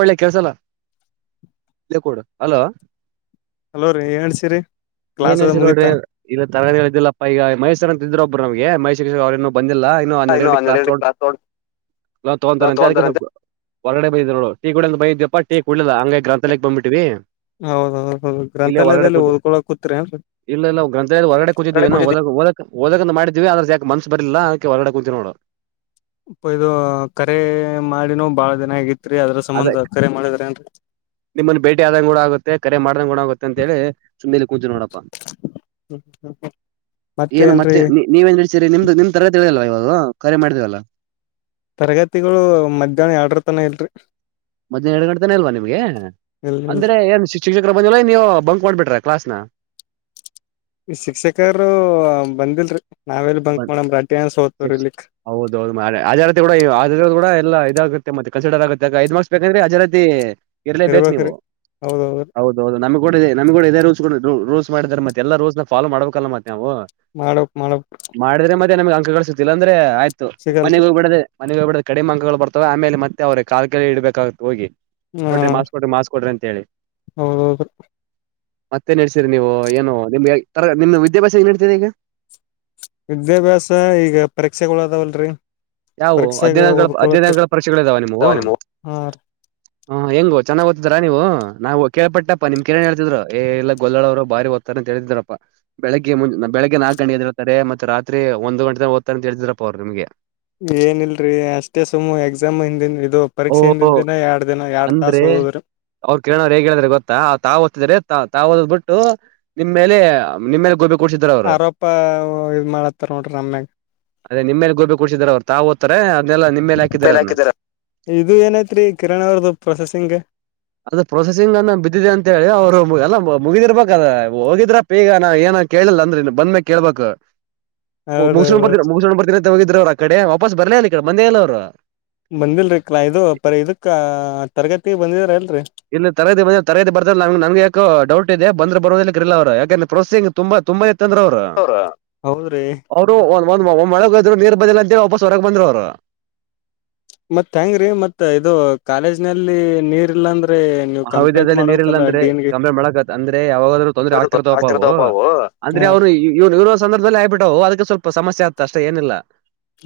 ಒಳ್ಳೆ ಕೆಲ್ಸಲ್ಲೇ [unintelligible] hello hello ರೀ ಏನ್ಸಿರಿ [unintelligible] class ಅದ ಮುಗಿತಾ ಇಲ್ಲ ತರಗತಿಗಳು ಇದಿಲ್ಲಪ್ಪಾ ಈಗ ಮೈಸೂರು ಅಂತ ಇದ್ರು ಒಬ್ರು ನಮಗೆ ಮೈಸೂರು ಅವ್ರೇನನು ಬಂದಿಲ್ಲ ಇ ಹನ್ನೆರಡ ಇನ್ನು ಗಂಟೆ ಕ್ಲಾಸ್ ಹನ್ನೆರಡು ತಗೋ ತಗೋತಾರಂತೆ ಅದಕ್ಕೆ ತಗೊಂತಾರಂತೆ ಹೊರಗಡೆ ಬೈ ನೋಡು ಟೀ ಕುಡಿ ಬೇಕಂತ ಇದೀಯಪ್ಪ ಟೀ ಕುಡಿಲಿಲ್ಲ ಹಂಗೆ ಗ್ರಂಥಾಲಯಕ್ಕೆ ಬಂದ್ ಬಿಟ್ಟಿವಿ ಹೌದೌದು ಗ್ರಂಥಾಲಯದಲ್ಲಿ ಓದ್ಕೊಳ ಕೂತ್ರೆನ್ ಇಲ್ಲಾ ಇಲ್ಲ ಗ್ರಂಥಾಲಯ ಹೊರಗಡೆ ಕುಂತಿ ಇದ್ದೀವಿ ಓದೇಕಂತ ಮಾಡಿದ್ದಿವಿ ಆದ್ರಜಕ ಮನ್ಸ ಬರಲಿಲ್ಲ ಅದಕ್ಕೆ ಹೊರಗಡೆ ಕುಂತಿವ್ ನೋಡು. ಪ್ಪ ಇದು ಕರೆ ಮಾಡಿನೂ ಬಾಳ ದಿನ ಆಗಿತ್ರಿ ಅದ್ರ ಸಂಬಂಧ ಕರೆ ಮಾಡಿದ್ರೆನ್ರಿ. ನಿಮ್ಮನ್ ಭೇಟಿ ಆದಂಗೂಡ ಆಗುತ್ತೆ ಕರೆ ಮಾಡ್ದಂಗ್ ಗುಣ ಆಗುತ್ತೆಂತ ಹೇಳಿ ಸುಮ್ಮನೆಲಿ. ಕುತಿನೋಡಪ್ಪಾ ಏನ್ ಮತ್ತೆ ನೀ. ನೀವೇನ್ ನಡಸಿರಿ ನಿಮ್ದು ನಿಮ್ ತರಗತಿಗಳಿಲ್ವ ಇವಾಗ ಕರೆ ಮಾಡಿದೀವಲ್ಲ. ತರಗತಿಗಳು ಮಧ್ಯಾಹ್ನ ಯಾಡ್ರು ತನ ಇಲ್ರಿ. ಮಧ್ಯಾನ ಎರಡ ಗಂಟೆತನ ಇಲ್ವಾ ನಿಮ್ಗೆ ಇಲ್ ಇಲ್ರಿ ಅಂದ್ರೆ ಏನ್ ಶಿಕ್ಷಕರ ಬಂದಿಲ್ವ ನೀವು ಬಂಕ್ ಮಾಡ್ಬಿಟ್ರ ಕ್ಲಾಸ್ನ. ಶಿಕ್ಷಕರು ಬಂದಿಲ್ರಿ ನಾವೆಲ್ಲಿ ಬಂಕ್ ಬನ್ ಮಾಡಮ್ರಿ ಅಟ್ ಅಟ್ಯಾನ ಸೊತ್ ಶಿಕ್ಷ ಬರಲಿಕ್. ಹೌದೌದು ಮಾರಾ ಹಾಜರಾತಿ ಕೂಡ [unintelligible] ಕೂಡಾ ಇಲ್ಲಾ ಇದಾಗುತ್ತೆ ಮತ್ತೆ ಕನ್ಸಿಡರ್ ಆಗುತ್ತೆ ಐದ ಮಾಕ್ಸ್ ಬೇಕಂದ್ರೆ ಹಾಜರಾತಿ. ಇರ್ಲೇಬೇಕ್ ನೀವು ಇರ್ಬೇಕ್ರಿ ಹೌದೌದ್ರಿ ಹೌದು. ಹೌದು ನಮ್ಗೂಡ ನಮ್ಗೂಡ ಇದೇ ರೂಲ್ಸ್ [unintelligible] ರೂಲ್ಸ್ ಮಾಡದ್ದಾರೆ ಮತ್ತೆಲ್ಲ ರೂಲ್ಸ್ನ್ ಫಾಲೋ ಮಾಡಬೇಕಲ್ಲ ಮತ್ತೆ ನಾವು. ಮಾಡ್ಬೇಕ್ ಮಾಡ್ಬೇಕ್. ಮಾಡಿದ್ರೆ ಮತ್ತೆ ನಮ್ಗೆ ಅಂಕ ಸಿಗ್ತಿಲ್ಲ ಅಂದ್ರೆ ಆಯ್ತು ಮನೆಗ ಸಿಗಲ್ರಿ ಹೋಗ್ಬಬಿಡದೆ. ಮನಿಗ ಹೋಗಬಿಡದ ಕಡಿಮ ಅಂಕಗಳ ಬರ್ತವ ಆಮೇಲೆ ಮತ್ತೆ ಅವ್ರಿಗ ಕಾಲ್ ಕೈ ಹಿಡಿಬೇಕಾಗತ ಹೋಗಿ ಹಾ ಕೊಡ್ರಿ ಮಾಕ್ಸ್ ಕೊಡ್ರಿ ಮಾಸ್. ಕೊಡ್ರಂತ ಹೇಳಿ. ಹೌದೌದ್ರಿ ಮತ್ತೆ ನಡ್ಸೀರಿ ನೀವು ಏನು ನಿಮ್ದು ಏ ತರ ನಿಮ್ ವಿದ್ಯಾಭ್ಯಾಸ ಏನ್ ನಡ್ತೀದೇ ಈಗ. ವಿದ್ಯಾಭ್ಯಾಸ ಈಗ ಪರೀಕ್ಷೆಗಳ ಅದಾವಲ್ರಿ. ಯಾವು ಪರೀಕ್ಷೆಗ ಅಧ್ಯಾಯಗಳ ಓದ್ಕೊಳತ್ತ ಅಧ್ಯ [unintelligible] ಪರೀಕ್ಷೆಗಳ ಇದಾವ ನಿಮ್ಮುವು. ಹಾ ಹ್ಮ ಹೆಂಗೊ ಚನ್ನಾಗ್ ಓತ್ತಿದಿರಾ ನೀವು ನಾವು ಕೇಳ್ಪಟ್ಟಪ್ಪ ನಿಮ್ ಕಿರಣ್ ಹೇಳ್ತಿದ್ರು ಏ ಇಲ್ಲ ಗೊಲ್ಲಳವ್ರು ಬಾರಿ ಓ ತರಂತ ಹೇಳಿದ್ರಪ್ಪಾ. ಬೆಳಗ್ಗೆ ಮು ಬೆಳಗ್ಗೆ ನಾಕ್ ಗಂಟೆಗೆದ್ದೇಳರ್ತಾರೆ ಮತ್ತ ರಾತ್ರಿ ಒಂದು ಗಂಟೆತನ ಓದ್ತರ ಅಂತ ಹೇಳಿದರಪ್ಪ ಅವ್ರು ನಿಮಗೆ. ಏನಿಲ್ರಿ ಅಷ್ಟೇ ಸುಮ್ ಎಕ್ಸಾಮ್ ಹಿಂದಿನ್ ಇದು. ಪರೀಕ್ಷೆ ಓಹೋ ಹಿಂದಿನ ದಿನ ಯಾಡ್ ದಿನ ಯಾಡ್ ತಾಸ ಓದದ್ರಿ. ಅವ್ರು ಕಿರಣ್ ಅವ್ರು ಹೇಗ್ ಹೇಳಿದ್ರ ಗೊತ್ತಾ ತಾವ ಓದ್ತಿದ್ರೆ ತಾವ ಓದದ್ ಬಿಟ್ಟು. ನಿಮ್ ಮೇಲೆ ನಿಮ್ಮೆಲೆ ಗೋಬೆ ಆರೋಪ ಇದ್ ಮಾಡತ್ತಾರ ನೋಡ್ರಿ ನಮ್ಯಾಗ. ಅದೇ ನಿಮ್ಮ್ಯಾಗ ಗೋಬಿ ಕೂಡ್ಸಿದ್ದಾರ ಅವ್ರ ತಾ ಓದ್ತಾರ ಅದನ್ನಲ್ಲ ನಿಮ್ಮ್ಯಾಲ ಹಾಕಿದ್ದರ ಅದ್ನ. ಇದು ಏನೈತ್ರಿ ಕಿರಣ್ ಅವ್ರದ್ದು ಪ್ರೊಸೆಸಿಂಗ್. ಅದು ಪ್ರೊಸೆಸಿಂಗ್ ಅನ್ನ ಬಿದ್ದಿದೆ ಅಂತ ಹೇಳಿ ಅವ್ರು ಎಲ್ಲ ಮುಗಿದಿರ್ಬೇಕದ ಹೋಗಿದ್ರ. ಇ ಈಗ ನಾ ಏನ ಕೇಳಿಲ್ಲ ಅಂದ್ರ ಇನ್ ಬಂದ್ಮೇಕ ಕೇಳ್ಬೇಕ. ಮುಗ್ಸಗೊಂಡ ಹೌದೌದು ಬರ್ತೀರ ಮುಗಸೊಂಡ್ ಬರ್ತಿನಂತ ಹೋಗಿದ್ರ ಅವ್ರು ಅಕಡೆ ವಾಪಸ್ ಬರ್ಲೇ ಇಲ್ಲ ಈ ಕಡೆ ಬಂದೆ ಇಲ್ಲ ಅವ್ರು. ಬಂದಿಲ್ರಿ ಕ್ಲೈ ಇದು ಪರಿ ಇದಕ್ ತರಗತಿ ಬಂದಿದ್ರಿಲ್ರಿ. ಇಲ್ಲಿ ತರಗತಿ [unintelligible] ತರಗತಿ ನಂಗ ಯಾಕೊ ಡೌಟ್ ಇದೆ ಬಂದ್ರ ಬರೋರ ಇಲಕರ ಇಲ್ಲ ಅವ್ರು ಯಾಕೆಂದ್ರ ಪ್ರೊಸಿಂಗ್. ತುಂಬಾ ತುಂಬ ಇತ್ತಂದ್ರ ಅವ್ರ. ಹೌದ್ರಿ. ಅವರು ಒಂದ ಒಂದ ಒಮ್ಮ ಒಳಗೋದ್ರು ನೀರ್ ಬದಿಲಂತ ಹೇಳಿ ವಾಪಸ್ ಹೊರಗ ಬಂದ್ರು ಅವ್ರ. ಮತ್ ಹೆಂಗ್ರೀ ಮತ್ ಇದು ಕಾಲೇಜ್ ನಲ್ಲಿ ನೀರ್ ಇಲ್ಲಾಂದ್ರೆ. ಮಹಾವಿದ್ಯದಲ್ಲಿ ನೀರ್ ಇರ್ಲಿಲ್ಲಾಂದ್ರೆ ಕಂಬೆ ಮಳಕತ್ ಅಂದ್ರೆ ಯಾವಾಗಾದರು ತೊಂದ್ರೆ ಆಗ್ತಿರ್ತವಪ್ಪಾ ಅವು. ಅಂದ್ರೆ ಹಾ ಅವ್ರು ಇ ಇವ್ರು ಇವ್ರುಸ ಸಂದರ್ಭದಲ್ಲಿ ಆಗ್ಬಿಟ್ಟವೋ ಅದಕ್ಕ ಸ್ವಲ್ಪ ಸಮಸ್ಯೆ ಆತ ಅಷ್ಟೇ ಏನಿಲ್ಲ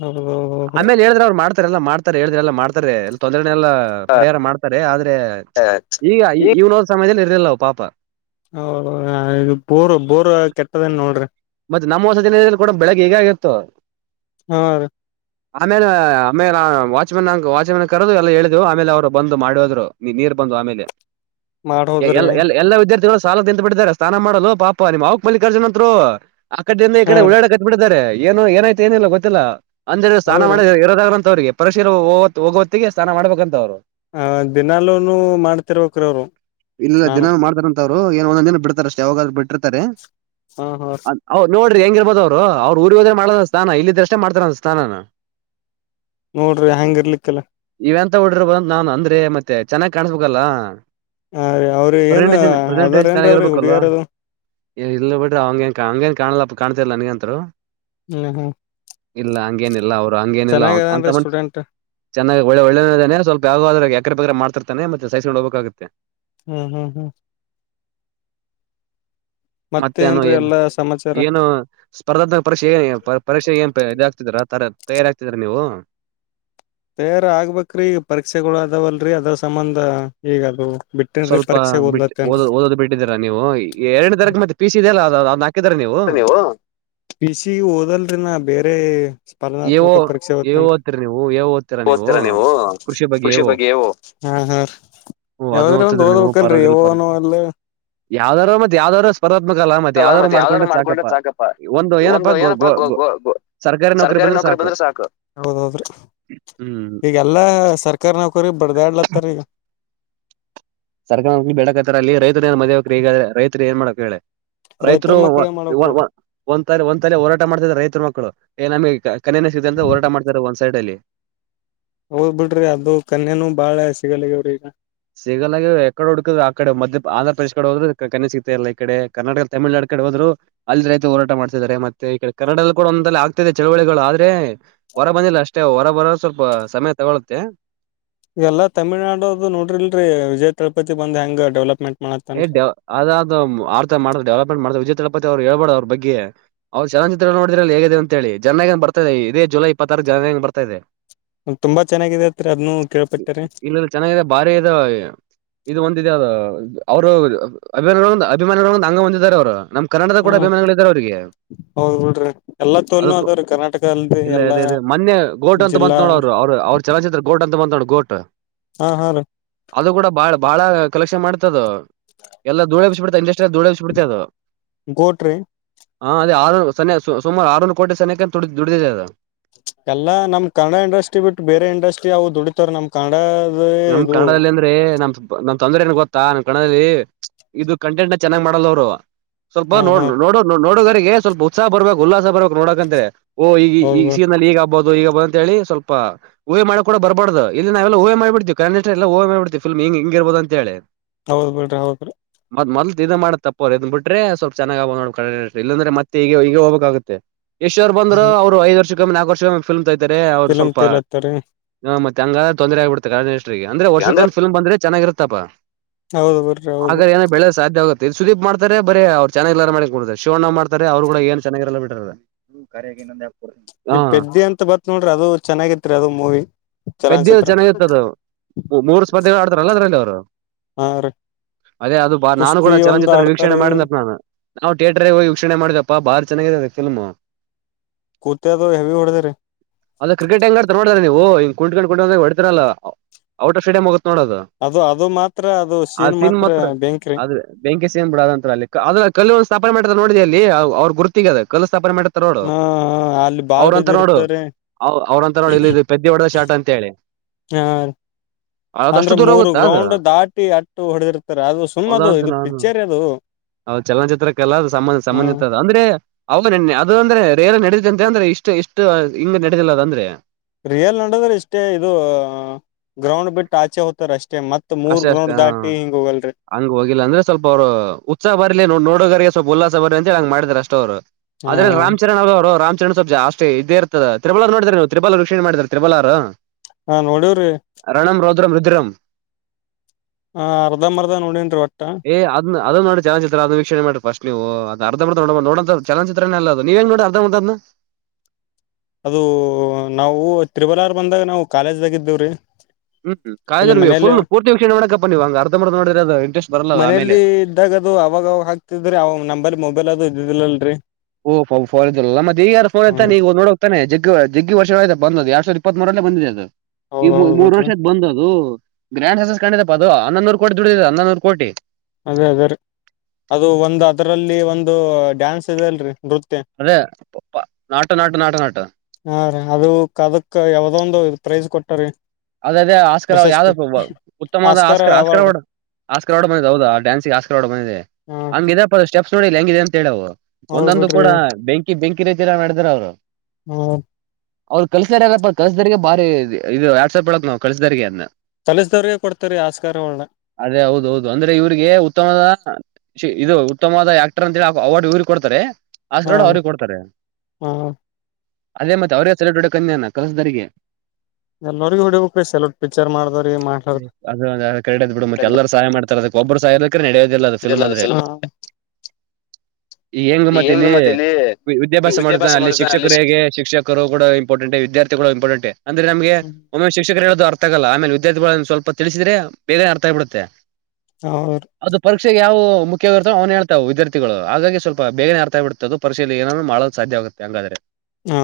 ಹೌದೌದು ಆಮೇಲೆ ಹೇಳಿದ್ರ ಅವ್ರು ಮಾಡ್ ತರೆಲ್ಲ ಮಾಡ್ತಾರೆ ಹೇಳಿದನೆಲ್ಲ ಮಾಡ್ತಾರೆ ಎಲ್ಲ ತೊಂದರೆನೆಲ್ಲಾ ಪರಿಹಾರ ಮಾಡ್ತಾರೆ ಆದ್ರೆ. ಈಗ ಇವ್ನೋದ್ ಸಮಯದಲ್ಲಿ ಇರ್ಲಿಲ್ಲವು ಪಾಪ. ಹೌದ ಇದು ಬೋರ್ ಬೋರ್ ಕೆಟ್ಟದೇನ್ ನೋಡ್ರಿ. ಮತ್ತ ನಮ್ಮ ವಸತಿ ನಿಲಯದಲ್ಲಿ ಕೂಡ ಬೆಳಗ್ ಹೀಗೆ ಆಗಿತ್ತು. ಹ್ಮ ರೀ. ಆಮೇಲೆ ಆಮೇಲೆ ವಾಚ್ಮನ್ ಅಂ ವಾಚ್ಮನ್ ಕರೆದು ಎಲ್ಲ ಹೇಳಿದೆವು ಆಮೇಲೆ ಅವ್ರು ಬಂದು ಮಾಡೋದ್ರು ನೀ ನೀರ್ ಬಂದ್ವು ಆಮೇಲೆ. [inaudible] ಎ ಹೋದ್ರಿ ಎಲ್ಲ್ ಎಲ್ಲಿ. ಎಲ್ಲಾ ವಿದ್ಯಾರ್ಥಿಗಳು ಸಾಲ ನಿಂತ ಬಿಟ್ಟಿದ್ದಾರೆ ಸ್ನಾನ ಮಾಡೋಲು ಪಾಪ ನಿಮ್ ಅವಕ್ ಮಲ್ಲಿಕಾರ್ಜುನ್ ಅಂತ್ರು. ಆ ಕಡಿಂದ ಈ ಹಾ ಕಡೆ ಉಳ್ಳಾಡ ಕತ್ಬಿಟ್ಟಿದ್ದಾರೆ ಏನು ಏನಾಯ್ತ ಏನಿಲ್ಲ ಗೊತ್ತಿಲ್ಲ. ಅಂದ್ರೆ ಸ್ನಾನ ಹೌದ್ರಿ ಮಾಡ ಇರೋದಾದ್ರಂತ ಅವ್ರಿಗೆ ಪರಿಶೀರ ಹೋಗೋ ಹೋಗೋವತ್ತಿಗೆ ಸ್ನಾನ ಮಾಡ್ಬೇಕಂತ ಅವ್ರು. ಹ ದಿನಲ್ಲೂನು ಮಾಡ್ತಿರ್ಬೇಕ್ರೀ ಅವ್ರು ಸ್ನಾನ. ರು ಏನೋ ಒಂದೂಂದ್ ದಿನ ಬಿಡ್ತಾರ ಅಷ್ಟ ಯಾವಾಗಾದ್ರು ಬಿಟ್ಟಿರ್ತಾರೆ. ಅಹಾ ಹ್ ನೋಡ್ರೀ ಹೆಂಗಿರ್ಬೋದ್ ಅವ್ರು ಊರಿಗೆ ಹೋದ್ರೇ ಮಾಡಲ್ಲ ಸ್ನನ ಇಲ್ಲಿದ್ರಷ್ಟೇ ಮಾಡ್ತಾರಂತ ಸ್ನನನ. ನೋಡ್ರಿ ಹೆಯಾಂಗ ಇರ್ಲಿಕ್ಕಿಲ್ಲ. ಇವೆಂತ ಹುಡ್ರುರು ಬಂದ್ ನಾನ್ ಅಂದ್ರೆ ಮತ್ತೆ ಚೆನ್ನಾಗ್ ಕಾಣಿಸ್ಬೇಕಲ್ಲ. ಹ ರೀ ಅವ್ರ ಏನ್ ಪ್ರೆಸೆಂಟೇಷ ಅದಾರ ಪ್ರೆಸೆಂಟೇಷನ್ ಏನ್ರೀ ಚೆನ್ನಾಗಿ ಅವ್ರಿ ಇರ್ಬೇಕಲ್ವಾ. ಹುಡುಗಿಯರದು ಎ ಇಲ್ಲ ಬಿಡ್ರಿ ಅವಂಗನ್ ಹಂಗೇನ್ ಕಾಣಲ್ಲಪ್ಪ ಕಾಣ್ತಿಲ್ಲ ನನ್ಗಂತ್ರು. ಹ್ಮ್ ಹ್ಮ್ ಇಲ್ಲ ಹಂಗೇನಿಲ್ಲ ಅವರು ಹಂಗೇನಿಲ್ಲ ಚೆನ್ನಾಗ ಅಂತ ಅದನ್ರಿ ಮನ್ಷ ಸ್ಟೂಡೆಂಟ್ ಚೆನ್ನಾಗಿ ಒಳ್ ಒಳ್ಳೆದಾದ್ರೇನ್ ಸ್ವಲ್ಪ ಯಾವೋ ಆದ್ರ ಎಕರೆ ಪಕ್ರೆ ಮಾಡ್ತಿರ್ನೆ ಮತ್ತೆ ಸೈಸ್ಕೊಂಡು ಹೋಗ್ಬೇಕಾಗುತ್ತೆ. ಹ್ಮ್ ಹ್ಮ್ ಹ್ಮ್ ಮತ್ತೇನು ಮತ್ತೇನ್ರೀ ಏನು ಎಲ್ಲಾ ಸಮಾಚಾರ ಏನು ಸ್ಪರ್ಧಾತ್ಮಕ ಪರೀಕ್ಷೆ ಏ ಪರೀಕ್ಷೆ ಏನ್ ಇದಾಗಗ್ತಿದರಾ ತ ತಯಾರ ಆಗ್ತಿದೀರ ನೀವು. ತಯಾರ ಆಗ್ಬೇಕ್ರಿ ಈ ಪರೀಕ್ಷೆಗಳು ಅದಾವಲ್ರೀ ಅದ್ರ ಸಂಬಂಧ ಈಗ ಅದು. ಬಿಟ್ಟೇನ್ರಿ ಸ್ವಲ್ಪ ಪರೀಕ್ಷೆಗೆ ಬಿಟ್ಟ್ ಓದ್ಲತ್ತೇನ್ರಿ ಓದ ಓದೋದು ಬಿಟ್ಟಿದ್ದೀರಾ ನೀವು ಎರಡ್ ತರಕ ಮತ್ತೆ ಪೀಸಿದ್ ಇದೆ ಅಲ್ಲ ಅದ್ ಅ ನೀವು ಪಿಸಿ ಓದಲ್ರಿನಾ ಬೇರೆ. ಏವೋ ಸ್ಪರ್ಧಾತ್ಮಕ ಪರೀಕ್ಷೆ ಏ ಓತ್ತೇನ್ರೀ ಓದ್ತೀರಿ ನೀವು ಏ ಓದ್ತೀರಾ ಓದತೀರ ನೀವು ಕೃಷಿ ಬಗ್ಗೆ ಎಓ. ಹಾ ಹಾ ರೀ ಹ್ಮ್ ಅದನ್ನ ಯಾವದ್ರ ಒಂದ್ ಓದ್ತಿದ್ರಿ ಓದ್ಬೇಕಲ್ರೀ ಎಓನು ಅಲ್ಲ. ಯಾವ್ದಾದ್ರು ಮತ್ ಯಾವ್ದಾದರು ಸ್ಪರ್ಧಾತ್ಮಕ ಅಲ್ಲ ಮತ್ ಯಾವ್ದ್ರು ಮತ್ತೆ ಯಾವ್ದಾದ್ರು ಮಾಡ್ಕೊಂಡ್ರೇ. ಮಾಡ್ಕೊಂಡ್ರೆ ಸಾಕಪ್ಪ ಒಂದು ಏನಪ್ಪ ಗೊ ಗೊ ಸರ್ ಬೇರೆ ನೌಕರಿ ಬಂದ್ರೆ ಸಾಕು ಹೌದ್ ಹೌದ್ರೀ. ಹ್ಮ್ ಯಲ್ಲಾ ಸರ್ಕಾರಿ ನೌಕರಿ ಬಡ್ದಆಡ್ಲರತ್ತಾರೀ ಈಗ. ಸರ್ಕಾರ ನೌಕ್ರಿ, ಬೇಡಕತಾರ್ರೀ ಅಲ್ಲಿ ರೈತ ಏನ್ ಮದುವೆ ಆಗಬೇಕು ಈಗ ರೈತರು ಏನ್ ಮಾಡಬೇಕ್ ಹೇಳ್ರೀ. ರೈತರ ರೈತರು ಮಕ್ಳ ಏನ್ ಮಾಡ್ಬೇಕಲ್ರಿ [unintelligible] ಒಂದ್ ತಲೆ ಒಂದ್ ತಲೆ ಹೋರಾಟ ಮಾಡ್ತಿದಾರೆ ರೈತರ ಮಕ್ಕಳು ಏ ನಮಗೆ ಕ ಕನ್ಯನೇ ಸಿಗತ್ಲ ಅಂತ ಹೋರಾಟ ಮಾಡ್ತಿದ್ದಾರೆ ಒನ್ ಸೈಡ್ ಅಲ್ಲಿ. ಹೋದ್ ಬಿಡ್ರಿ ಅದು ಕನ್ಯನು ಬಾಳ ಸಿಗಲ್ಲಾಗ ಬಿಡ್ರೀ ಈಗ. ಸಿಗಲ್ ಅಗದ ಎಕಡೆ ಹುಡುಕುದ್ರು ಆ ಕಡೆ ಮಧ್ಯ ಆಂಧ್ರ ಪ್ರದೇಶ ಕಡೆ ಹೋದ್ರೆ ಕನ್ಯಾ ಸಿಗ್ತ ಇಲ್ಲ ಈ ಕಡೆ ಕರ್ನಾಟಕ ತಮಿಳ್ನಾಡು ಕಡೆ ಹೋದ್ರು. ಅಲ್ಲಿ ರೈತ ಹೋರಾಟ ಮಾಡ್ತಿದ್ದಾರೆ ಮತ್ತೆ ಈ ಕಡೆ ಕನ್ನಡದಲ್ಲಿ ಕೂಡ ಒಂದಲ್ಲ ಆಗ್ತಿದೆ ಚಳವಳಿಗಳು ಆದ್ರೆ. ಹೊರ ಬಂದಿಲ್ಲ ಅಷ್ಟೇ ಹೊರ ಬರೋ ಸ್ವಲ್ಪ ಸಮಯ ತಗೊಳ್ಳುತ್ತೆ. ಎಲ್ಲ ತಮಿಳುನಾಡು ಅದು ನೋಡ್ರಿಲ್ರಿ ವಿಜಯ್ ತಳಪತಿ ಬಂದ್ ಹೆಂಗ ಡೆವಲಪ್ಮೆಂಟ್. ಏ ಮಾಡತ್ತನ್ರಿ ಡ್ ಅದ ಅ ಆರ್ತ ಮಾಡ್ ಡೆವಲಪ್ಮೆಂಟ್ ಮಾಡತ ವಿಜಯತಲಪತಿ ಹೇಳಬೇಡ ಅವ್ರ ಬಗ್ಗೆ. ಅವ್ರ ಚಲನಚಿತ್ರ ನೋಡಿದ್ರಲ್ಲ ಹೇಗಿದೆ ಅಂತ ಹೇಳಿ ಜನನಾಯಗ ಬರ್ತಾದೆ ಇದೇ ಜುಲೈ ಇಪ್ಪತ್ತಾರಕ್ ಜನನಯಕ ಬರ್ತ ಇದೆ. ತುಂಬಾ ಚೆನ್ನಾಗಿದೆ ಅತ್ರರಿ ಅದನ್ನು ಕೇಳ್ಪಟ್ಟೆರೀ. ಇಲ್ಲ ಚೆನ್ನಾಗಿದೆ ಬಾರಿ ಇದವೇ ಇದು ಒಂದ್ ಇದೆ ಅದು. ಅವರು ಅ ಅಭಿಮಾನಿವೃಂದ ಅಭಿಮಾನಿಗಳ ಒಂದು ಅಂಗೆ ಹೊಂದಿದ್ದಾರೆ ಅವ್ರು ನಮ್ ಕನ್ನಡದ ಹ್ಮ ಕೂಡ ಅಭಿಮಾನಿಗಳ್ ಇದಾರೆ ಅವ್ರಿಗೆ. ಹೌದ್ ಬಿಡ್ರಿ ಎಲ್ಲಾ ಅದು ತೋಲ್ನು ತು ಅದಾವ್ರೀ ಕರ್ನಾಟಕ ಅಲ್ರಿ ಇಲ್ಲ ಎಲ್ಲಾ ಅದೆ ಇದೆ ಮೊನ್ನೆ ಗೋಡ್ ಅಂತ ಬಂತ್ ಜಿಲ್ಲಾ ನೋಡು ಅವ್ರು ಅವರು ಅವ್ರ. ಚಲನಚಿತ್ರ ಗೋಟ್ ಅಂತ ಬಂತ್ ನೋಡು ಗೋಟ್. ಹಾ ಹಾ ರೀ ಅದು ಕೂಡ ಬಾಳ ಬಾಳ ಕಲೆಕ್ಷನ್ ಮಾಡ್ತದು. ಎಲ್ಲ ಧೂಳ್ ಎಬ್ಬಿಸಿ ಬಿಡ್ತ ಇಷ್ಟೆ ಧೂಳ್ ಎಬ್ಬಿಸಿಬಿಡ್ತದ್ ಅದು. ಗೋಟ್ ರಿ. ಹಾ ಅದೇ ಆರು ಸು ಸುಮಾರು ಆರುನೂರು ಕೋಟಿ ಸನಿಕ ದುಡ್ದಿದೆ ಅದು. ಎಲ್ಲಾ ನಮ್ ಕನ್ನಡ ಇಂಡಸ್ಟ್ರಿ ಬಿಟ್ಟು ಬೇರೆ ಇಂಡಸ್ಟ್ರಿ ಅವ್ರು ದುಡಿತಾರ, ನಮ್ ಕನ್ನಡದ ನಮ್ ಇದು ಕನ್ನಡದಲ್ಲಿ ಅಂದ್ರೆ ನಮ್ ನಮ್ ತೊಂದ್ರೆ ಏನ್ ಗೊತ್ತಾ ನನ್ ಕನ್ನಡದಲ್ಲಿ ಇದು ಕಂಟೆಂಟ್ ನ ಚೆನ್ನಾಘ ಮಾಡಲ್ಲ ಅವ್ರು. ಸ್ವಲ್ಪ ಹಾ ಹಾ ನೋಡ್ ನೋಡು ನೋಡುಗರಿಗೆ ಸ್ವಲ್ಪ ಉತ್ಸಹ ಬರ್ಬೇಕು ಉಲ್ಲಾಸ ಬರ್ಬೇಕ್ ನೋಡಕಂತ್ರೆ. ಓ ಈಗ ಹೌದ್ ಬಿಡ್ ಸಿ ಈಲ್ಲಿ ಈಗ ಹದು ಈಗ ಬ ಅಂತಿ ಸ್ವಲ್ಪ ಊಹೆ ಮಾಡಕ್ ಕೂಡ ಬರಬಾರ್ದು, ಇಲ್ಲಿ ನಾವೆಲ್ಲ ಊಹ ಮಾಡ್ಬಿಡ್ತಿವಿ. ಕನಿಷ್ಠ ಎಲ್ಲ ಊಹೆ ಮಾಡಿಬಿಡತಿವ್ವಿ ಫಿಲ್ಮ್ ಹೀಂಗೆ ಇರ್ಬೋದು ಅಂತ ಹೇಳಿ. ಹೌದ್ ಬಿಡ್ರಿ ಹೌದು. ಮತ್ ಮೊದಲ್ ಇದ ಮಾಡತಪ್ಪು, ಅವರ್ ಇದ್ ಬಿಟ್ರೆ ಸ್ವಲ್ಪ ಚನ್ನಾಗಿನೋ ಇಲ್ಲಂದ್ರೆ ಮತ್ತೆ ಈಗ ಈಗ ಹೋಗಬೇಕಾಗುತ್ತೆ. ಯಷ್ಟ ಅವರು ಬಂದ್ರು, ಅವ್ರು ಐದು ವರ್ಷಕ್ಕೆ ನಾಲ್ಕು ವರ್ಷಕ್ಕೊಮ್ಮೆ ಫಿಲ್ಮ್ ತಗಿತಾರೆ, ಅವ್ರು ಫಿಲಮ್ ಸ್ವಲ್ಪ ತೇಲತ್ತಾರಿ ಹ ಮತ್ತೆ ಹಂಗ ತೊಂದರೆ ಆಗ್ಬಿಡ್ತದೆ ಕನ್ನಡ ಇಂಡಸ್ಟರಿಗೆ, ಅಂದ್ರೆ ವರ್ಷೊಂದು ಫಿಲ್ಮ ಬಂದ್ರೆ ಚೆನ್ನಾಗಿರುತ್ತೆಪಾ. ಹೌದು ಬಿಡ್ರಿ ಆಗ ಹೌದು ಏನೋ ಬೆಳದು ಸಾಧ್ಯ ಆಗುತ್ತೆ. ಸುದೀಪ್ ಮಾಡ್ತಾರೆ ಬರ ಅವ್ ಚನ್ನಾಗಿಲ್ಲ ಮಾಡಕ್ ಕೊಡ್ತಾರೆ, ಶಿವಣ್ಣರು ಅವರು ಕೂಡ ಏನು ಚೆನ್ನಾಗಿರಲ್ಲ ಬಿಟ್ಟಿರಲ್ಲ. ಹೂ ಖರೆಗೆ ನೊಂದ ಈ ಪೆದ್ದಿ ಅಂತ ಬಂತ್ ನೋಡ್ರಿ, ಅದು ಚೆನ್ನಾಗಿತ್ರಿ ಅದು ಮೂವಿ ಪೆದ್ಯ ಚಲನಚಿತ್ರ. ಚೆನ್ನಾಗಿರ್ತದ ಮೂರು ಸ್ಪರ್ಧೆಗಳು ಆಡ್ತಾರಲ್ಲ ಅದರಲ್ಲಿ ಅವರು. ಹಾ ರೀ ಅದೇ ಅದು ನಾನು ಕುಸ್ತಿ ಕೂಡ ಒಂದ್ ಚಲನಚಿತ್ರನ ವೀಕ್ಷಣೆ ಆಡ್ತಾರಿ ಮಾಡಿದ್ನಪ್ಪ ನಾನು. ನಾವು ಥಿಯೇಟರ್ ಹೋಗಿ ವೀಕ್ಷಣೆ ಮಾಡಿದ್ನಪ್ಪ ಬಾಳ್ ಚೆನ್ನಾಗಾಗಿದೆ ಫಿಲ್ಮ್. ಕುತ್ತೆ ದು ಹೆವಿ ಹೊಡೆದಿರಿ. ಅದ ಕ್ರಿಕೆಟ್ ಹೆಂಗ್ ಆಡ್ತಾರ ನೋಡಿರಾ ನೀವು, ಹಿಂಗ ಕುಂಟಗೋತ ಕುಂಟಗೋತ ಹೊಡ್ತರಲ್ಲ. ಔಟ್ ಆಫ್ ಸ್ಟೇಡಿಯಂ ಹೋಗ್ತಾದ ನೋಡ್ ಅದು. ಅದು ಅದು ಮಾತ್ರ ಅದು ಸೀನ್ ಮಾತ್ರ ಬೆಂಕ್ರಿ. ಅದ ಬೆಂಕಿ ಸೀನ್ ಬಿಡು ಅದು ನಂತರ ಅದ್ರ ಕಲ್ಲು ಒ ಸ್ಥಾಪನೆ ಮಾಡತರ ನೋಡಿ ಅಲ್ಲಿ ಅವರು ಗುರುತಿಗೆ ಕಲ್ಲು ಸ್ಥಪನೆ ಮಾಡ ಹ್ಮ ಅಲ್ಲಿ ಬಾಲ್ ಬಿದ್ದಿರುತ್ತೆರಿ. ಅವ್ರಂತಾರ ನೋಡಿ ಇಲ್ಲಿ ಪೆದ್ದಿ ಹೊಡೆದ ಶಾಟ್ ಅಂತ ಹೇಳಿ ಅದಷ್ಟು ಅಂದ್ರೆ ದೂರ ಮೂರು ಹೋಗುತ್ತಾ ಅದು ಗ್ರೌಂಡ್ ದಾಟಿ ಅಟ್ಟು ಹೊಡೆದಿರ್ತಾರ ಅದು ಸುಮ್ಮದು ಹೌದಂತ ಇದು ನಾನು ಪಿಕ್ಚರ್ರಿ ಅದು. ಅವ್ ಚಲನಚಿತ್ರಕ್ಕೆ ಎಲ್ಲ ಸಂಬಂಧಿತ ಅದು ಹ್ಮ ಸಂಬಂಧಿತ. ಅಂದ್ರೆ ಅವ ಅದು ಅಂದ್ರೆ ರೈಲ್ ನಡೆದಿರ್ತತೆ ಅಂತೆ ಅಂದ್ರೆ ಇಷ್ಟು ಇಷ್ಟು ಹಿಂಗ ನಡೆದಿಲ್ಲ ಅದ ಅಂದ್ರೆ. ರಿಯಲ್ ನಡದ್ರೆ ಇಷ್ಟೇ ಇದು ಗ್ರೌಂಡ್ ಬಿಟ್ಟ ಆಚೆ ಹೋಗ್ತಾರೆ ಅಷ್ಟೇ, ಮತ್ ಮತ್ ಮೂರ್ ಅಷ್ಟೇ ಅಷ್ಟೇ ಗ್ರೌಂಡ್ ಹ ದಾಟಿ ಹಿಂಗ ಹೋಗಲ್ರರಿ. ಹಂಗ್ ಹೋಗಿಲ್ಲ ಅಂದ್ರೆ ಸ್ವಲ್ಪ ಅವರು ಉತ್ಸಾಹ ಬರಲಿ ನೋಡ್ ನೋಡಗರಿಗೆ ಸ್ವಲ್ಪ ಉಲ್ಲಾಸ ಬರಲಿ ಅಂತ ಹೇಳಿ ಹಂಗ ಮಾಡಿದಾರ ಅಷ್ಟೆ ಅವರು. ಹ ಆದ್ರೆ ರಾಮ್ ಅವರು ರಾಮಚರಣ್ ಸಬ್ಜ ಅಷ್ಟೇ ಇದೇ ಇರ್ತದೆ ತಿತ್ ಮಾಡಿದ್ದಾರೆ, ನ ನೀವು ತ್ರಿಬಲ್ಲಾರು, ವೀಕ್ಷಣೆ ಮಾಡಿದ ತ್ರಿಬಲ್ಲಾರು. ಹಾ ನೋಡಿವ್ರಿ. ರಣಂ ರೌದ್ರಂ ರುದ್ರಂ. ಹ ಅರ್ಧಂಬರ್ಧ ನೋಡನ್ರಿ ಒಟ್ಟ. ಅದ್ ಅದು ಮಾಡಿ ಚಲಾಚಿತ್ರದ ವೀಕ್ಷಣೆ ಮಾಡಿ ಫಸ್ಟ್ ನೀವು, ಅದು ಅರ್ಧಬರ್ದ ನೋಡ್ಬಾರ್ದು ನೋಡ ಚಲ ಲ್ಲದು ನೀವೇ ನೋಡಿ ಅರ್ಧಂಬರ್ದ ಅದು. ಅದು ನಾವು ತ್ರಿಬಲ್ಲಾರ ಬಂದಾಗ ನಾವು ಕಾಲೇಜ್ದಾಗ ಇದ್ದೆವ ರೀ. ಹ್ಮ್ ಕಾಲೇಜಗ ಪೂರ್ತಿ ವೀಕ್ಷಣೆ ಮಾಡಕಪ್ಪ ನೀವು ಅರ್ಧಮರ್ ಮಾಡಿದ್ರ ಅದು ಇಂಟೆಸ್ಟ್ ಬರಲ್ಲ ಆಮೇಲೆ. ಇದಾಗ ಅದು ಅವಾಗ ಅವಾಗ ಹಾಕ್ತಿದ್ರಿ ಅವ್ ನಂಬರ್ ಮೊಬೈಲ್ ಅದು ಇದ್ದಿದ್ದಿಲ್ಲಲ್ರರಿ. ಓ ಫೋನ್ ಇದಲ್ಲ ಮತ್ತ ಈಗಾರಫೋನ್ ಇತ್ತಾ ಹ್ಮ್ ನೀಗ ನೋ [unintelligible] ಜಗ್ಗ ಜಗ್ಗ ವರ್ಷ ಆಯತ ಬಂದ ಅದು ಎರಡ್ ಸಾವಿರ ಇಪ್ಪತ್ತ ಮೂರ್ ರಲ್ಲೆ ಬಂದಿದೆ ಅದು ಈ ಮೂ ಹೌದೌದು ಮೂರ್ ಬಿಡ್ರಿ ವರ್ಷ ಆಯ್ತಾ ಬಂದ ಅದು ಗ್ರ್ಯಾಂಡ ಸಕ್ಸಸ್ ಕಂಡಿದ್ದೆ ಅಪ್ಪ ಅದು ಹನ್ನೊಂದು ವರೆ ಕೋಟಿ ದುಡಿದಿದೆ ಹನ್ನೊಂದು ವರೆ ಕೋಟಿ ಅದೇ ಅದೇ ರೀ ಅದು ಒಂದು ಅದರಲ್ಲಿ ಒಂದು ಡ್ಯಾನ್ಸ್ ಇದೆ ಅಲ್ರೀ ನೃತ್ಯ ಅದೇ ನಾಟು ನಾಟು ನಾಟು ನಾಟು ಹಾ ರೀ ಅದು ಅದಕ್ ಯಾವ್ದ ಒಂದು ಪ್ರೈಜ್ ಕೊಟ್ಟರಿ ಅದ ಅದೇ ಆಸ್ಕರ್ [unintelligible] ಯಾವ್ದಪ್ಪ ಅದ ಉತ್ತಮವಾದ Oscar Oscar award Oscar award ಬಂದಿದೆ ಹೌದ ಆ ಡ್ಯಾನ್ಸ್ ಗೆ ಆಸ್ಕರ್ ಅವಾರ್ಡ್ ಬಂದಿದೆ ಹಾ ಹಂಗಿದೆಪ್ಪ ಅ ಸ್ಟೆಪ್ಸ್ ನೋಡಿ ಹೆಂಗಿದೆ ಅಂತ ಹೇಳವು ಹೌದ್ ಒಂದೊಂದು ಕೂಡ ಬಿಡ್ರಿ ಬೆಂಕಿ ಬೆಂಕಿ ರೀತಿ ಮಾಡಿದಾರ ಅವರು ಹ್ಮ ಅವ್ರು ಕಲ್ಸ್ದಾರಗಪ್ಪ ಕಲ್ಸಿದಾರಗೆ ಬಾರಿ ಇದು ವ್ಯಾಟ್ಸಪ್ ಹೇಳಕ್ ನಾವು ಕಲ್ಸಿದರಿಗೆ ಅಂದೆ ಕಾಲಿಸಿದವ್ರಿಗೆ ಕೊಡ್ತಾರೆ ಆಸ್ಕಾರ [unintelligible] ಅದೇ ಹೌದೌದು ಅಂದ್ರೆ ಇವ್ರಿಗೆ ಉತ್ತಮದ ಇದು ಉತ್ತಮವಾದ ಆಕ್ಟರ್ ಅಂತ ಹೇಳಿ ಅವಾರ್ಡ್ ಇವರಿಗೆ ಕೊಡ್ತಾರೆ ಹ ಆಸ್ಕರ್ ಅವಾರ್ಡ್ ಅವ್ರಿಗೆ ಕೊಡ್ತಾರೆ ಹ ಅದೇ ಮತ್ತೆ ಅವರೇ ಸೆಲೆಬ್ರಿಟಿ ಕನ್ಯಾನ [unintelligible] ಎಲ್ಲರಿಗೊ ಹೊಡಿಬೇಕು ಸೆಲೋಟ್ ಪಿಕ್ಚರ್ ಮಾಡಿದವರ್ಗೆ ಅದು ಅದು ಕರೆಕ್ಟ್ ಆದೆ ಬಿಡು ಮತ್ತೆಲ್ಲರು ಸಹಾಯ ಮಾಡ್ತಾರೆ ಅದಕ್ಕೆ ಒಬ್ಬರು ಸಹಾಯ [unintelligible] ನಡೋದಿಲ್ಲಅದು ಫಿಲ್ಮ್ ಅಂದ್ರೆ ಹಾ ಈ ಹೆಂಗ ಮತ್ತಿಲ್ಲಿ ಮತ್ತ ಇಲ್ಲಿ ವಿದ್ಯಾಭ್ಯಾಸ ಮಾಡುದ್ವ ಅಲ್ಲಿ ಶಿಕ್ಷಕರು ಹೇಗೆ ಶಿಕ್ಷಕರು ಕೂಡ ಇಂಪಾರ್ಟೆಂಟ್ ವಿದ್ಯಾರ್ಥಿಗಳು ಇಂಪಾರ್ಟೆಂಟ್ ಅಂದ್ರೆ ನಮಗೆ ಒಮ್ಮೆ ಶಿಕರು ಹೇಳೋದು ಅರ್ಥ ಆಗಲ್ಲ ಆಮೇಲೆ ವಿದ್ಯಾರ್ಥಿಗಳು ಸ್ವಲ್ಪ ತಿಳಿಸಿದ್ರೆ ಬೇಗ ಅರ್ಥ ಆಗ್ ಬಿಡುತ್ತೆ ಹೌದು ಅದು ಪರೀಕ್ಷೆಗೆ ಯಾವ ಮುಖ್ಯವಾಗಿರುತೋ ಅವನ್ನೆ ಹೇಳತಾರೆ ವಿದಾರ್ಥಿಗಳು ಹಾಗಾಗಿ ಸ್ವಲ್ಪ ಬೇಗನೆ ಆರ್ತಾ ಬಿಡ್ತೆ ಅದು ಪರೀಕ್ಷೆಲಿ ಏನನು ಮಾಡಲು ಸಾಧ್ಯ ಆಗುತ್ತೆ ಹಾಗಾದ್ರೆ ಹಾ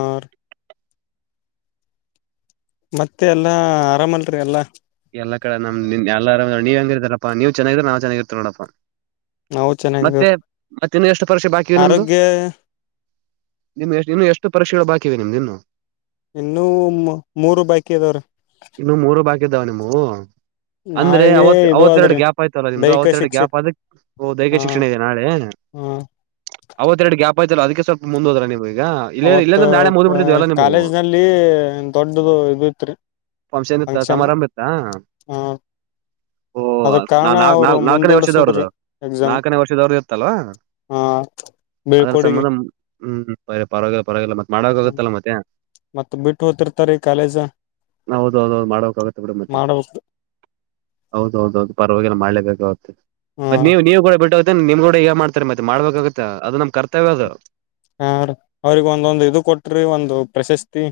ಮತ್ತೆ ಎಲ್ಲಾ ಆರಾಮಲ್ರಿ ಎಲ್ಲಾ ಎಲ್ಲ ಕಡೆ ನಮ್ ಎಲ್ಲರ ನೀವ್ ಹೆಂಗಿರ್ತಾರಪ್ಪಾ ನೀವ್ ಚೆನ್ನಿದ್ರ ನಾವ್ ಚೆನ್ನಾಗಿರ್ತೀವಿ ನೋಡಪ್ಪಾ ನಾವು ಮತ್ತೆ ಚೆನ್ನಾಗಿದೇವ್ರಿ ಮತ್ ಇನ್ನು ಎಷ್ಟು ಪರೀಕ್ಷೆ ಬಾಕಿ ನಿಮ್ದು ಆರೋಗ್ಯ ನಿಮ್ ಇನ್ನು ಎಷ್ಟು ಪರೀಕ್ಷೆಗಳು ಬಾಕಿಇವೆ ನಿಮ್ ಇನ್ನು ಇನ್ನು ಮೂರು ಬಾಕಿ ಇದಾವ್ರೀ ಇನ್ನು ಮೂರು ಬಾಕಿ ಇದ್ದಾವ ನಿಮ್ಮವು ಅಂದ್ರೆ ನಾಳಿಗೆ ಅವತ್ ಇದು ಅವತ್ತೆರಡು ಆದ್ರಿ ಗ್ಯಾಪ್ ಆಯ್ತಲ್ಲ ನಿಮ್ದು ದೈಹಿಕ ಅವವತ್ತೆರಡು ಶಿಕ್ಷಕ್ ಗ್ಯಾಪ್ ಅದಕ್ ದೈಹಿಕ ಶಿಕ್ಷಣ ಇದೆ ನಾಳೆ ಹೂ ಅವತ್ ಎರಡು ಗ್ಯಾಪ್ ಆಯ್ತಲ್ಲ ಅದಕ್ಕೆ ಸ್ವಲ್ಪ ಮುಂದೊದ್ರ ನೀವೀಗ ಅವತ್ ಕಾಲೇಜ್ ನಲ್ಲಿ ದೊಡ್ಡದು ಇದದು ಇತ್ರಿ ಫಂಕ್ಷನ್ ಸಮಾರಂಭ ಇತ್ತಾ ಹ ಓ ಅದ ನಾ ಕಾರಣ ನಾ ನಾ ಅವ್ರು ನಾಲ್ಕನೇ ವರ್ಷದವ್ರದು ಮುಂದೂಡಸುದ್ರಿ ನಾಲ್ಕನೇ ವರ್ಷದವ್ರ್ದ ಇತ್ತಲ್ವಾ ಹಾ ಅದರ ಸಂಬಂಧ ಹ್ಮ ಪರವಾಗಿಲ್ಲ ಪರವಾಗಿಲ್ಲ ಮತ್ತ ಹ್ಮ್ ಮಾಡಕಗತ್ತಲ್ಲ ಮತ್ತೆ ಮತ್ ಬಿಟ್ಟು ಹೋತಿರ್ತಾರೀ ಕಾಲೇಜ ಹೌದೌದು ಮಾಡೋಗು ಬಿಡು ಮತ್ತೆ ಮಾಡ್ಬೇಕ ಹೌದೌದು ಪರವಾಗಿಲ್ಲ ಮಾಡ್ಲೇಬೇಕಾಗುತ್ತೆ ಮತ್ತೆ ಹ್ಮ್ ನೀವ ನೀವ್ ಕೂಡ ಬಿಟ್ಟು ಹೋಗತ ನಿಮ್ ಕೂಡ [unintelligible] ಮಾಡ್ತಾರೆ ಮತ್ತೆ ಮಾಡ್ಬೇಕಾಗತ್ತೆ ಅದು ನಮ್ ಕರ್ತವ್ಯ ಅದು ಹ ಅವ್ರಿಗೆ ಒಂದೊಂದು ಇದು ಕೊಟ್ರಿ ಒಂದು ಪ್ರಶಸ್ತಿ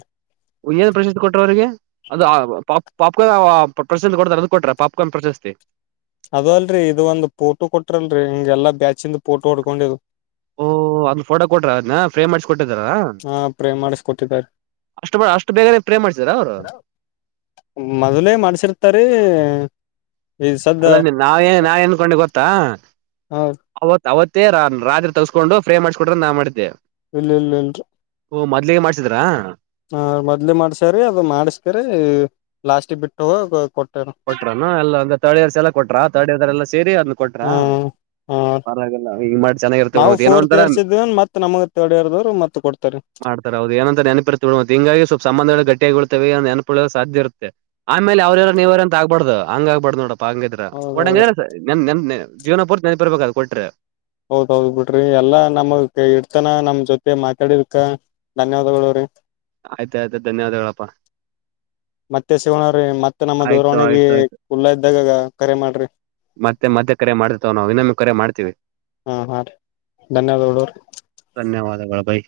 ಏನ್ ಪ್ರಶಸ್ತಿ ಕೊಟ್ಟ್ರ ಅವ್ರಿಗೆ ಅದು ಪಾ ಪಾಪ್ಕಾರ್ನ್ ಪ್ರಶಸ್ತಿ ಕೊಡ್ತಾರೆ ಅದ ಕೊಟ್ರ ಪಾಪ್ಕಾರ್ನ್ ಪ್ರಶಸ್ತಿ ಅದ ಅಲ್ರಿ ಇದು ಒಂದು ಫೋಟೋ ಕೊಟ್ರಲ್ರರಿ ಹಿಂಗೆಲ್ಲಾ ಬ್ಯಾಚಿಂದು ಫೋಟೋ ಹೊಡ್ಕೊಂಡಿ ಓಹ ಅದ್ ಫೋಟೋ ಕೊಟ್ರ ಅದ್ನ್. ಫ್ರೇಮ್ ಮಾಡ್ಸಿಕ ಕೊಟ್ಟಿದಾರಾ ಹಾ ಪ್ರೇ ಮಾಡಿಸ್ಕೊಟ್ಟಿದ್ದಾರೆ ಅಷ್ಟ ಅಷ್ಟು ಬೇಗ ಫ್ರೇಮ್ ಮಾಡ್ಸಿದಾರಾ ಅವರು. ಮೊದ್ಲೇ ಮಾಡ್ಸಿರ್ತಾರಿ. ಈ ಸದ್ದ ಅಲ್ಲ ನಾವೇ ಏನ್ ನಾವ ಎನ್ಕೊಂಡೆ ಗೊತ್ತಾ ಹ ಅವತ್ ಅವತ್ತೇ ರ ರಾತ್ರಿ ತಸ್ಕೊಂಡು ಫ್ರೇಮ್ ಮಾಡಿಸ್ಕೊಟ್ಟರ್ ನಾನ್ ಮಾಡಿದ್ದೆ. ಇಲ್ಲ ಇಲ್ಲ ಇಲ್ರಿ. ಓ ಮೊದ್ಲಿಗೆ ಮಾಡ್ಸಿದ್ರಾ. ಹ ಮೊದ್ ಮಾಡ್ಸಾರೀ ಅದು ಮಾಡಿಸ್ಕ್ಯಾರೆ ಲಾಸ್ಟಿಗೆ ಬಿಟ್ಟು ಹೋಗ ಕೊಟ್ಯಾರ. ಕೊಟ್ರ ಎಲ್ಲ ಅಂದ್ರ ತರ್ಡ್ರ್ಸ್ ಎಲ್ಲಾ ಕೊಟ್ರ ತರ್ಡ್ರ್ ಎಲ್ಲ ಸೇರಿ ಅದ್ ಕೊಟ್ರಾ. ಹ್ಮ್ ಹಾ ನಾವು ಮತ್ ಏನೋ ಫೋರ್ತ್ ಒಂತರ ಇಯರ್ಸ್ ಇದ್ದೇವೆ ಮತ್ತ ನಮಗ ಥರ್ಡ್ ಇಯರ್ ಮತ್ತ ಕೊಡ್ತಾರೆ. ಸರ್ ಹೌದ ಏನಂತ ನೆಪಿರ್ತ ಬಿಬ ಹಂಗಾಗಿ ಸ್ವಲ್ ಸಂಬಂಧಗಳು ಗಟ್ಟಾಗಿಳ್ತವೆ ನೆನಪೊಳ್ಳಲು ಸಾಧ್ಯ ಇರುತ್ತೆ. ಆಮೇಲೆ ಅವರ್ಯಾರ ನೀವ್ಯಾರ ಅಂತ ಆಗ್ಬಾರ್ದ ಹಂಗ ಆಗ್ಬಾರ್ದ ನೋಡಪ್ಪ ಹಂಗ ಇದ್ರ ಹೌದೌದು ವಟ್ಟ್ ನನ್ ನನ್ ಜೀವನ ಪೂರ್ತಿ ನೆನಪರ್ಬೇಕ ಅದು ಕೊಟ್ರೆ. ಹೌದೌದ್ ಬಿಡ್ರಿ ಎಲ್ಲಾ ನಮ ಇಡ್ತಾನ ನಮ್ ಜೊತೆ ಮಾತಾಡಿದಕ್ಕ. ಧನ್ಯವಾದಗಳೂರಿ. ಆಯ್ತ ಆಯ್ತ್ ಧನ್ಯವಾದಗಳಪ್ಪ. [inaudible] ಮತ್ತೆ ಸಿಗೋಣವ್ರಿ ಮತ್ತತ್ ನಮ್ಮ ಆಯ್ತು ದೂರವಾಣಿಗೆ ಆಯ್ತು ಆಯ್ತು ಕುುಲ್ಲಾ ಇದ್ದಾಗ ಕರೆ ಮಾಡ್ರಿ. ಮತ್ತೆ ಮತ್ತೆ ಕರೆ ಮಾಡ್ತವವೆ ನಾವು ಇನಮ ಕರೆ ಮಾಡ್ತೀವಿ. ಹುನ್ ಮಾಡ್ರೀ ಧನ್ಯವಾದಗಳುರೀ. ಧನ್ಯವಾದಗಳು ಭೈ.